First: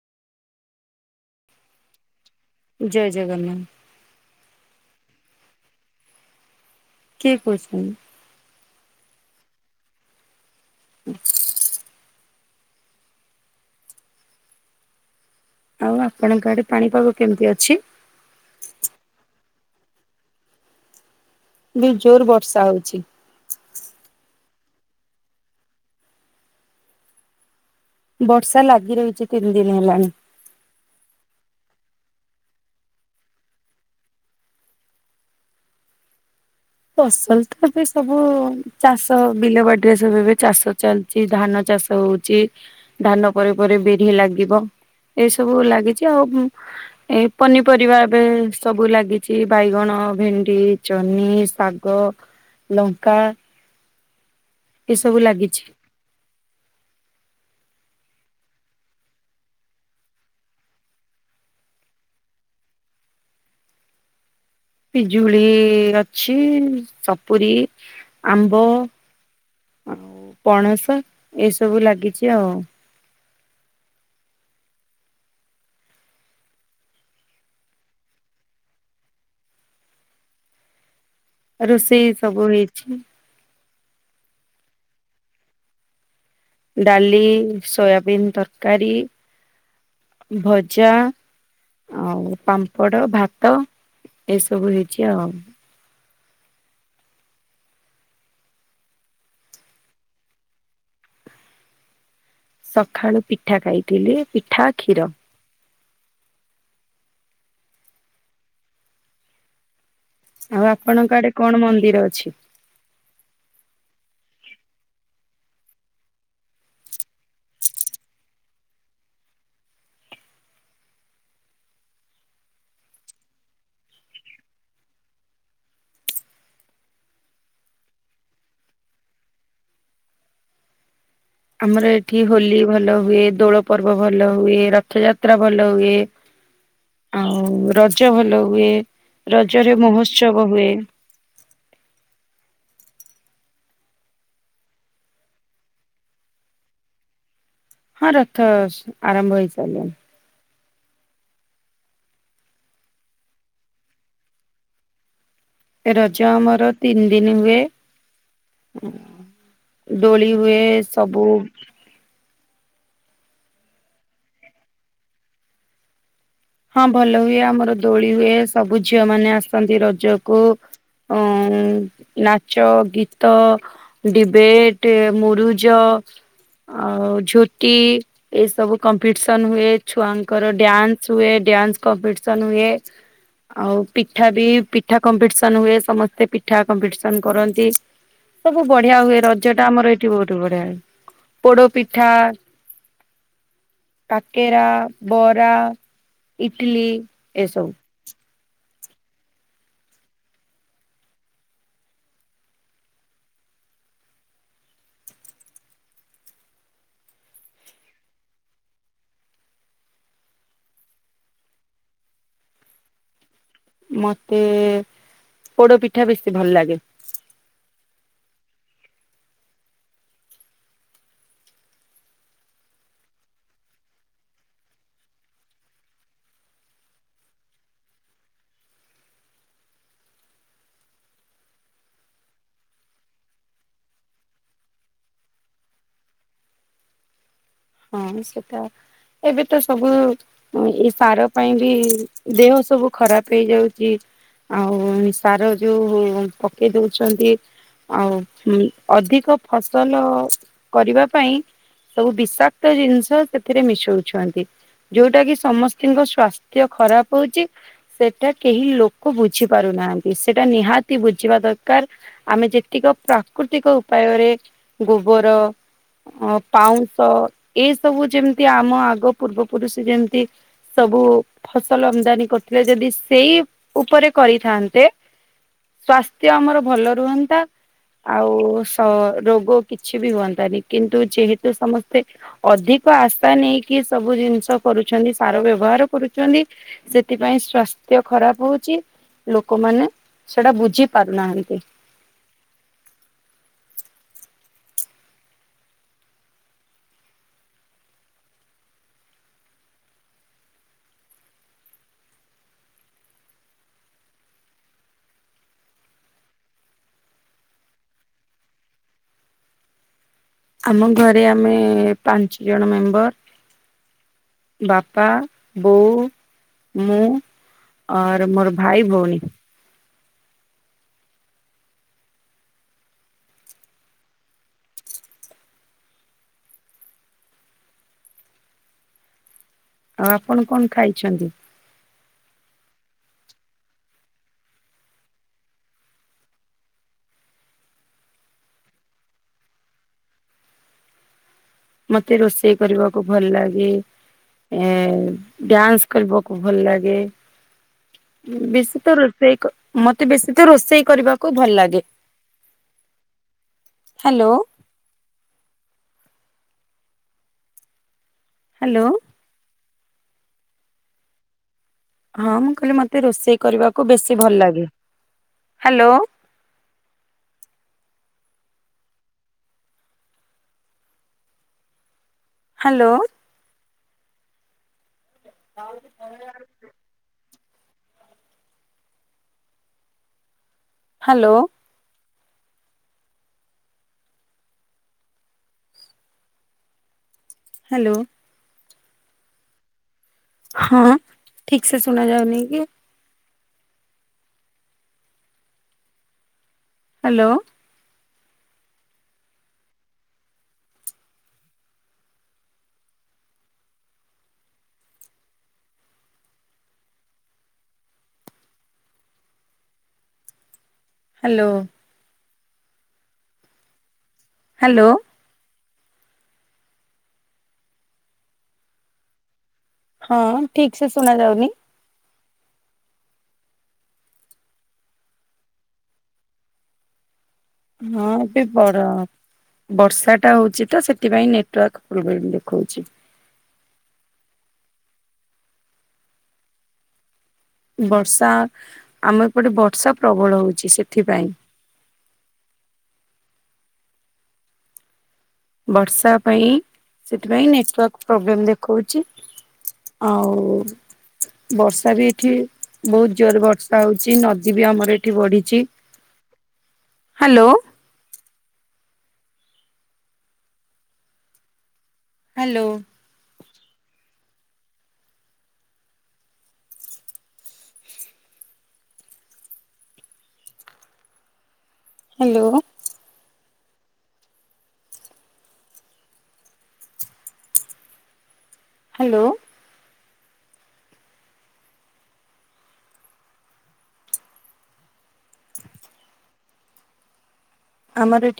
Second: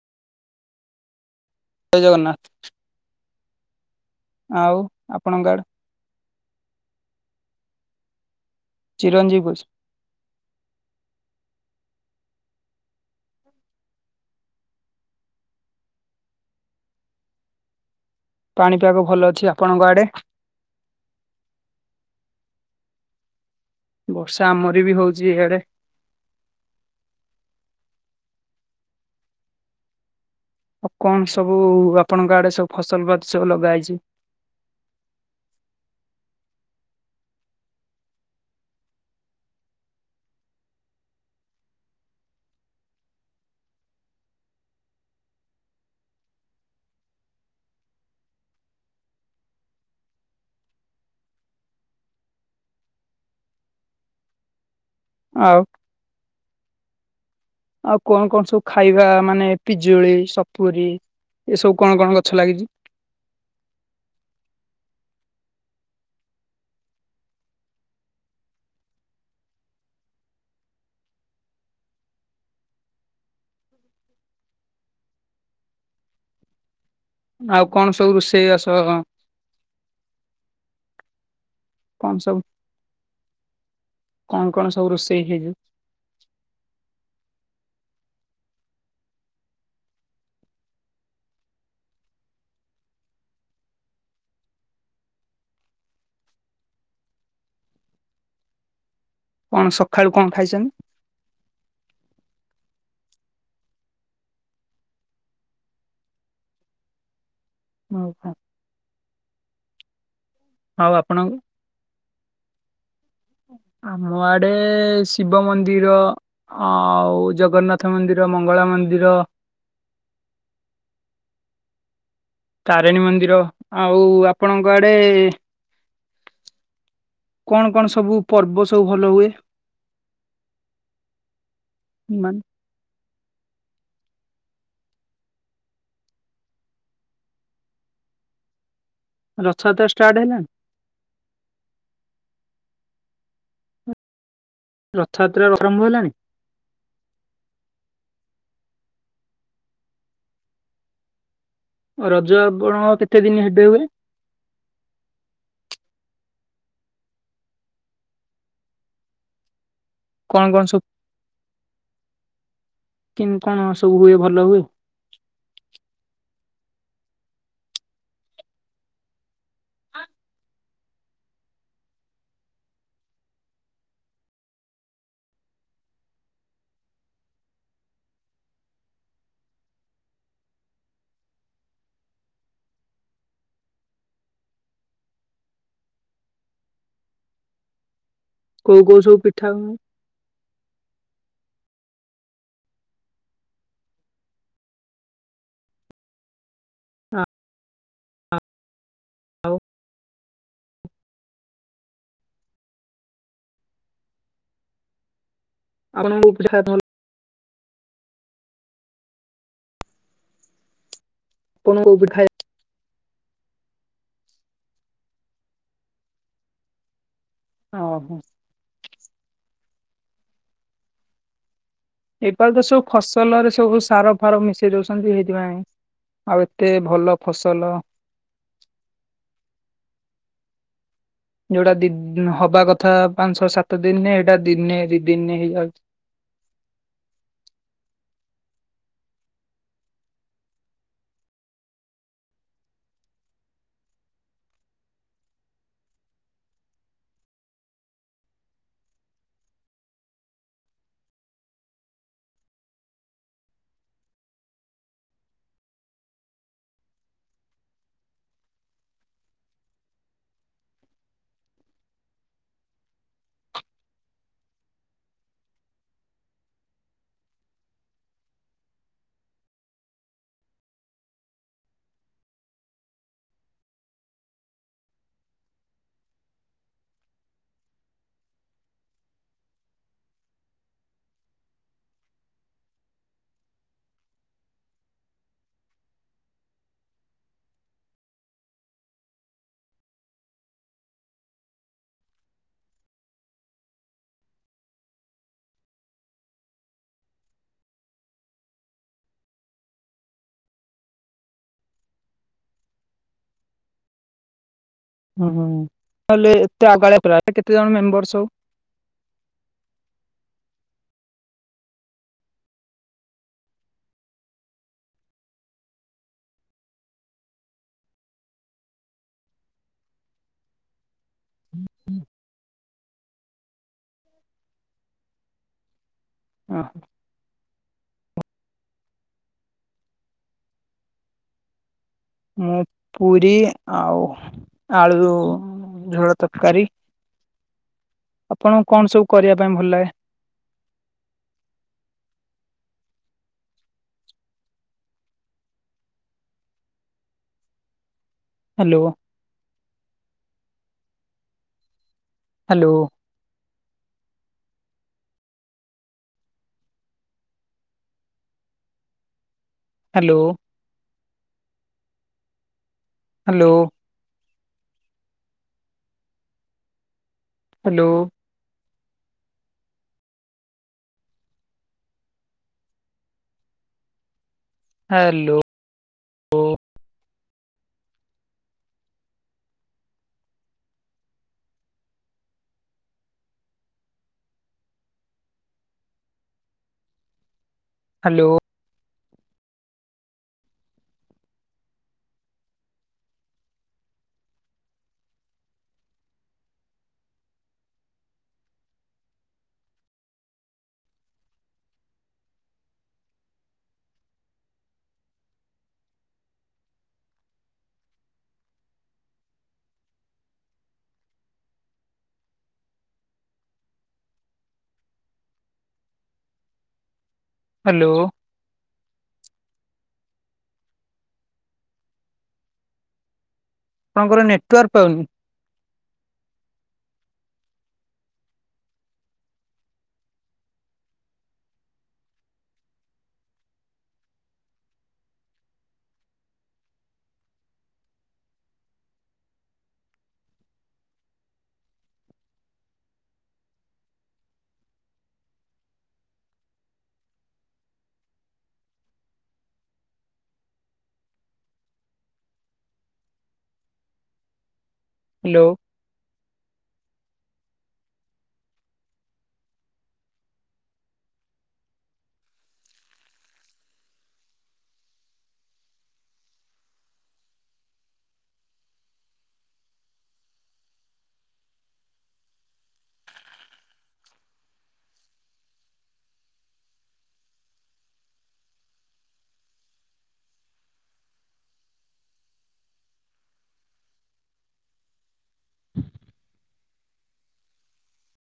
ଜୟ ଜଗନ୍ନାଥ ଜୟ ଜଗନ୍ନାଥ। ଆଉ ଆପଣଙ୍କ ଆଡେ କିଏ କହୁଛନି? ଚିରଞ୍ଜିବ [unintelligible] [inaudible] ଆଉ ଆପଣଙ୍କ ଆଡେ ପାଣିପାଗ କେମିତି ଅଛି? ପାଣି ପାଗ ଭଲ ଅଛି, ଆପଣଙ୍କ ଆଡେ? ବି ଜୋର ବର୍ଷା ହଉଛି। ବର୍ଷା ଆମରି ବି ହଉଛି ଇଆଡେ। ବର୍ଷା ଲାଗି ରହିଛି ତିନି ଦିନ ହେଲାଣି। ଆଉ କଣ ସବୁ ଆପଣଙ୍କ ଆଡେ ସବୁ ଫସଲ ଗଛ ଲଗା ହେଇଛି? ଫସଲ ତ ଏବେ ସବୁ ଚାଷ ବିଲ ବାଡିରେ ସବୁ ଏବେ ଚାଷ ଚାଲିଚି, ଧାନ ଚାଷ ହଉଛି। ଧାନ ପରେ ପରେ ବିରି ଲାଗିବ ଏଇ ସବୁ ଲାଗିଛି ଆଉ ହୁଁ,। ଏ ପନିପରିବା ଏବେ ସବୁ ଲାଗିଛି ବାଇଗଣ, ଭେଣ୍ଡି, ଜନି ଶାଗ, ଲଙ୍କା ଏ ସବୁ ଆଉ ଲାଗିଛି। ଆଉ କଣ କଣ ସବୁ ଖାଇବା ମାନେ ପିଜୁଳି, ସପୁରୀ ଏ ସବୁ କଣ କଣ ଗଛ ଲାଗିଛି? ପିଜୁଳି ଅଛି, ସପୁୁରୀ, ଆମ୍ବ ଆଉ ପଣସ ଏସବୁ ଲାଗିଛି ଆଉ। ଆଉ କଣ ସବୁ ରୋଷେଇ ଆସ ରୋଷେଇ ସବୁ ହେଇଛି। କଣ କଣ ସବୁ ରୋଷେଇ ହେଇଚି? ଡାଲି, ସୋୟାବିନ ତରକାରୀ, ଭଜା ଆଉ ପାମ୍ପଡ଼, ଭାତ ଏସବୁ ହେଇଛି ଆଉ। କଣ ସଖାଳୁ କଣ ଖାଇଛନ୍ତି? ସଖାଳୁ ପିଠା ଖାଇଥିଲି, ପିଠା, କ୍ଷୀର। ମୋ ଭ ଆଉ ଆପଣଙ୍କ ଆଡେ କଣ ମନ୍ଦିର ଅଛି? ଆମ ଆଡେ ଶିବ ମନ୍ଦିର ଆଉ ଜଗନ୍ନାଥ ମନ୍ଦିର, ମଙ୍ଗଳା ମନ୍ଦିର ତାରିଣୀ ମନ୍ଦିର ଆଉ ଆପଣଙ୍କ ଆଡ଼େ କଣ କଣ ସବୁ ପର୍ବ ସବୁ ଭଲ ହୁଏ? ଆମର ଏଠି ମାନେ ହୋଲି ଭଲ ହୁଏ, ଦୋଳ ପର୍ବ ଭଲ ହୁଏ, ରଥଯାତ୍ରା ଭଲ ହୁଏ। ଆଉ ରଜ ଭଲ ହୁଏ, ରଜରେ ରଥଯାତ୍ରା ଷ୍ଟାର୍ଟ ହେଲାଣି ମହୋତ୍ସବ ହୁଏ। ରଥଯାତ୍ରା ଆରମ୍ଭ ହେଲାଣି? ହଁ ରଥ ସ-ଆରମ୍ଭ ହେଇସାରିଲାଣି। ରଜ ଆପଣ କେତେ ଦିନ ହେବେ ହୁଏ? ରଜ ଆମର ତିନି ଦିନ ହୁଏ। ଡୋଳି କଣ ହୁଏ କଣ ସବୁ କି କଣ ସବୁ ହୁଏ ଭଲ ହୁଏ? ହଁ ଭଲ ହୁଏ, ଆମର ଦୋଳି ହୁଏ, ସବୁ ଝିଅ ମାନେ ଆସନ୍ତି ରଜକୁ। ଅଁ, ଉଁ, ନାଚ, ଗୀତ ଡିବେଟେ, ମୁରୁଜ ଆଉ ଝୋଟି ଏସବୁ କମ୍ପିଟିସନ୍ ହୁଏ, ଛୁଆଙ୍କର ଡ୍ୟାନ୍ସ ହୁଏ ଡ୍ୟାନ୍ସ କମ୍ପିଟିସନ ହୁଏ। ଆଉ ପିଠା ବି ପିଠା କମ୍ପିଟିସନ ହୁଏ ସମସ୍ତେ ପିଠା କମ୍ପିଟିସନ କରନ୍ତି। ଁ ସବୁ ବଢିଆ ହୁଏ ରଜ ଟା ଆମର ଏଇଠି ବହୁତ ବଢିଆ ପୋଡ ପିଠା। କାକେରା ବରା ଇଟିଲି ଏସବୁ। [unintelligible] [unintelligible] [unintelligible] ମତେ ପୋଡ ପିଠା ବେଶୀ ଭଲ ଲାଗେ। ଅ ଏପାର ତ ସବୁ ଫସଲରେ ସବୁ ସାର ଫାର ମିଶେଇ ଦଉଛନ୍ତି ଏଇଥିପାଇଁ। ଆଉ ଏତେ ଭଲ ଫସଲ ଯୋଉଟା ଦି ହବା କଥା ପାଞ୍ଚ ଛଅ ସାତ ଦିନିରେ ଏଇଟା ଦିନେ ଦି ଦିନି ହେଇଯାଉଛି। ହଁ ସେଟା ଏବେତ ସବୁ ହଁ ଏ ସାର ପାଇଁ ବି ଦେହ ସବୁ ଖରାପ ହେଇଯାଉଚି। ଆଉ ସାର ଯଉ ପକେଇ ଦଉଚନ୍ତି। ଆଉ ହୁଁ ଅଧିକ ଫସଲ କରିବା ପାଇଁ ସବୁ ବିଷା ତ ଜିନିଷ ସେଥିରେ ମିଶଉଛନ୍ତି। ଯୋଉଟା କି ସମସ୍ତଙ୍କ ସ୍ଵାସ୍ଥ୍ୟ ଖରାପ ହଉଛି। ସେଟା କେହି ଲୋକ ବୁଝି ପାରୁନାହାନ୍ତି ସେଟା ନିହାତି ବୁଝିବା ଦରକାର। ଆମେ ଯେତିକ ପ୍ରାକୃତିକ ଉପାୟରେ ଗୋବର। ଅ ପାଉଁଶ ଏଇ ସବୁ ଯେମିତି ଆମ ଆଗ ପୂର୍ବ ପୁରୁଷ ଯେମିତି ସବୁ ଫସଲ ଅମଦାନୀ କରୁଥିଲେ ଯଦି ସେଇ ଉପରେ କରିଥାନ୍ତେ। ସ୍ଵାସ୍ଥ୍ୟ ଆମର ଭଲ ରୁହନ୍ତା। ଆଉ ସ ରୋଗ କିଛି ବି ହୁଅନ୍ତାନି କିନ୍ତୁ ଯେହେତୁ ସମସ୍ତେ ଅଧିକ ଆଶା ନେଇକି ସବୁ ଜିନିଷ କରୁଛନ୍ତି ସାର ବ୍ୟବହାର କରୁଚନ୍ତି। ସେଥିପାଇଁ ସ୍ଵାସ୍ଥ୍ୟ ଖରାପ ହଉଛି। ଲୋକମାନେ ସେଟା ବୁଝି ପାରୁନାହାନ୍ତି। ହୁଁ ହୁଁ କଲେ ଏତେ ଅଗାଳିଆ ପିଲା କେତେ ଜଣ ମେମ୍ବର ସବୁ। ଆମ ଘରେ ଆମେ ପାଞ୍ଚ ଜଣ ମେମ୍ବର। ବାପା ବୋଉ ମୁଁ ଅର୍ ମୋର ଭାଇ ଭଉଣୀ। ହଁ। ଆଉ ଆପଣ କଣ ଖାଇଛନ୍ତି? ମୁଁ ପୁରୀ ଆଉ ଆଲୁ ଝୋଳ ତରକାରୀ। ଆପଣଙ୍କୁ କଣ ସବୁ କରିବା ପାଇଁ ଭଲ ଲାଗେ? ମତେ ରୋଷେଇ କରିବାକୁ ଭଲ ଲାଗେ। ଏ ଡ୍ୟାନ୍ସ କରିବାକୁ ଭଲ ଲାଗେ। ବେଶୀ ହ୍ୟାଲୋ ତ ରୋଷେଇ ମତେ ବେଶୀ ତ ରୋଷେଇ କରିବାକୁ ଭଲ ଲାଗେ। ହାଲୋ। ହାଲୋ। ହାଲୋ। ହାଲୋ। ହଁ ମୁଁ କହିଲି ମୋତେ ରୋଷେଇ ହ୍ୟାଲୋ କରିବାକୁ। ବେଶୀ ଭଲ ଲାଗେ ହାଲୋ। ହ୍ୟାଲୋ। ହ୍ୟାଲୋ। ହ୍ୟାଲୋ। ହ [unintelligible] ହ୍ୟାଲୋ। ହ୍ୟାଲୋ। ହ୍ୟାଲୋ। ହଁ ଠିକ ସେ ଶୁଣା ଯାଉନି କି? ହ୍ୟାଲୋ। ହ୍ୟାଲୋ। ହ୍ୟାଲୋ। ହ୍ୟାଲୋ। ହଁ ଠିକ୍ ସେ ଶୁଣା ଯାଉନି। ଆପଣଙ୍କର ନେଟୱାର୍କ ପାଉନି। ହଁ ପି ପର। ବର୍ଷା ଟା ହଉଛି ତ ସେଥିପାଇଁ ନେଟୱାର୍କ ପ୍ରୋବ୍ଲେମ ଦେଖଉଛି। ବର୍ଷା ଆମ ଏପଟେ ବର୍ଷା ପ୍ରବଳ ହଉଛି ସେଥିପାଇଁ। ବର୍ଷା ପାଇଁ ସେଥିପାଇଁ ନେଟୱାର୍କ ପ୍ରୋବ୍ଲେମ ଦେଖାଉଛି। ଆଉ। ବର୍ଷା ବି ଏଠି ବହୁତ ଜୋର ବର୍ଷା ହଉଛି ନଦୀ ବି ଆମର ଏଠି। ଠି ହ୍ୟାଲୋ। ବଢ଼ିଛି ହ୍ୟାଲୋ। ହ୍ୟାଲୋ। ହ୍ୟାଲୋ। ହ୍ୟାଲୋ। [inaudible] ଆମର ଏଠି।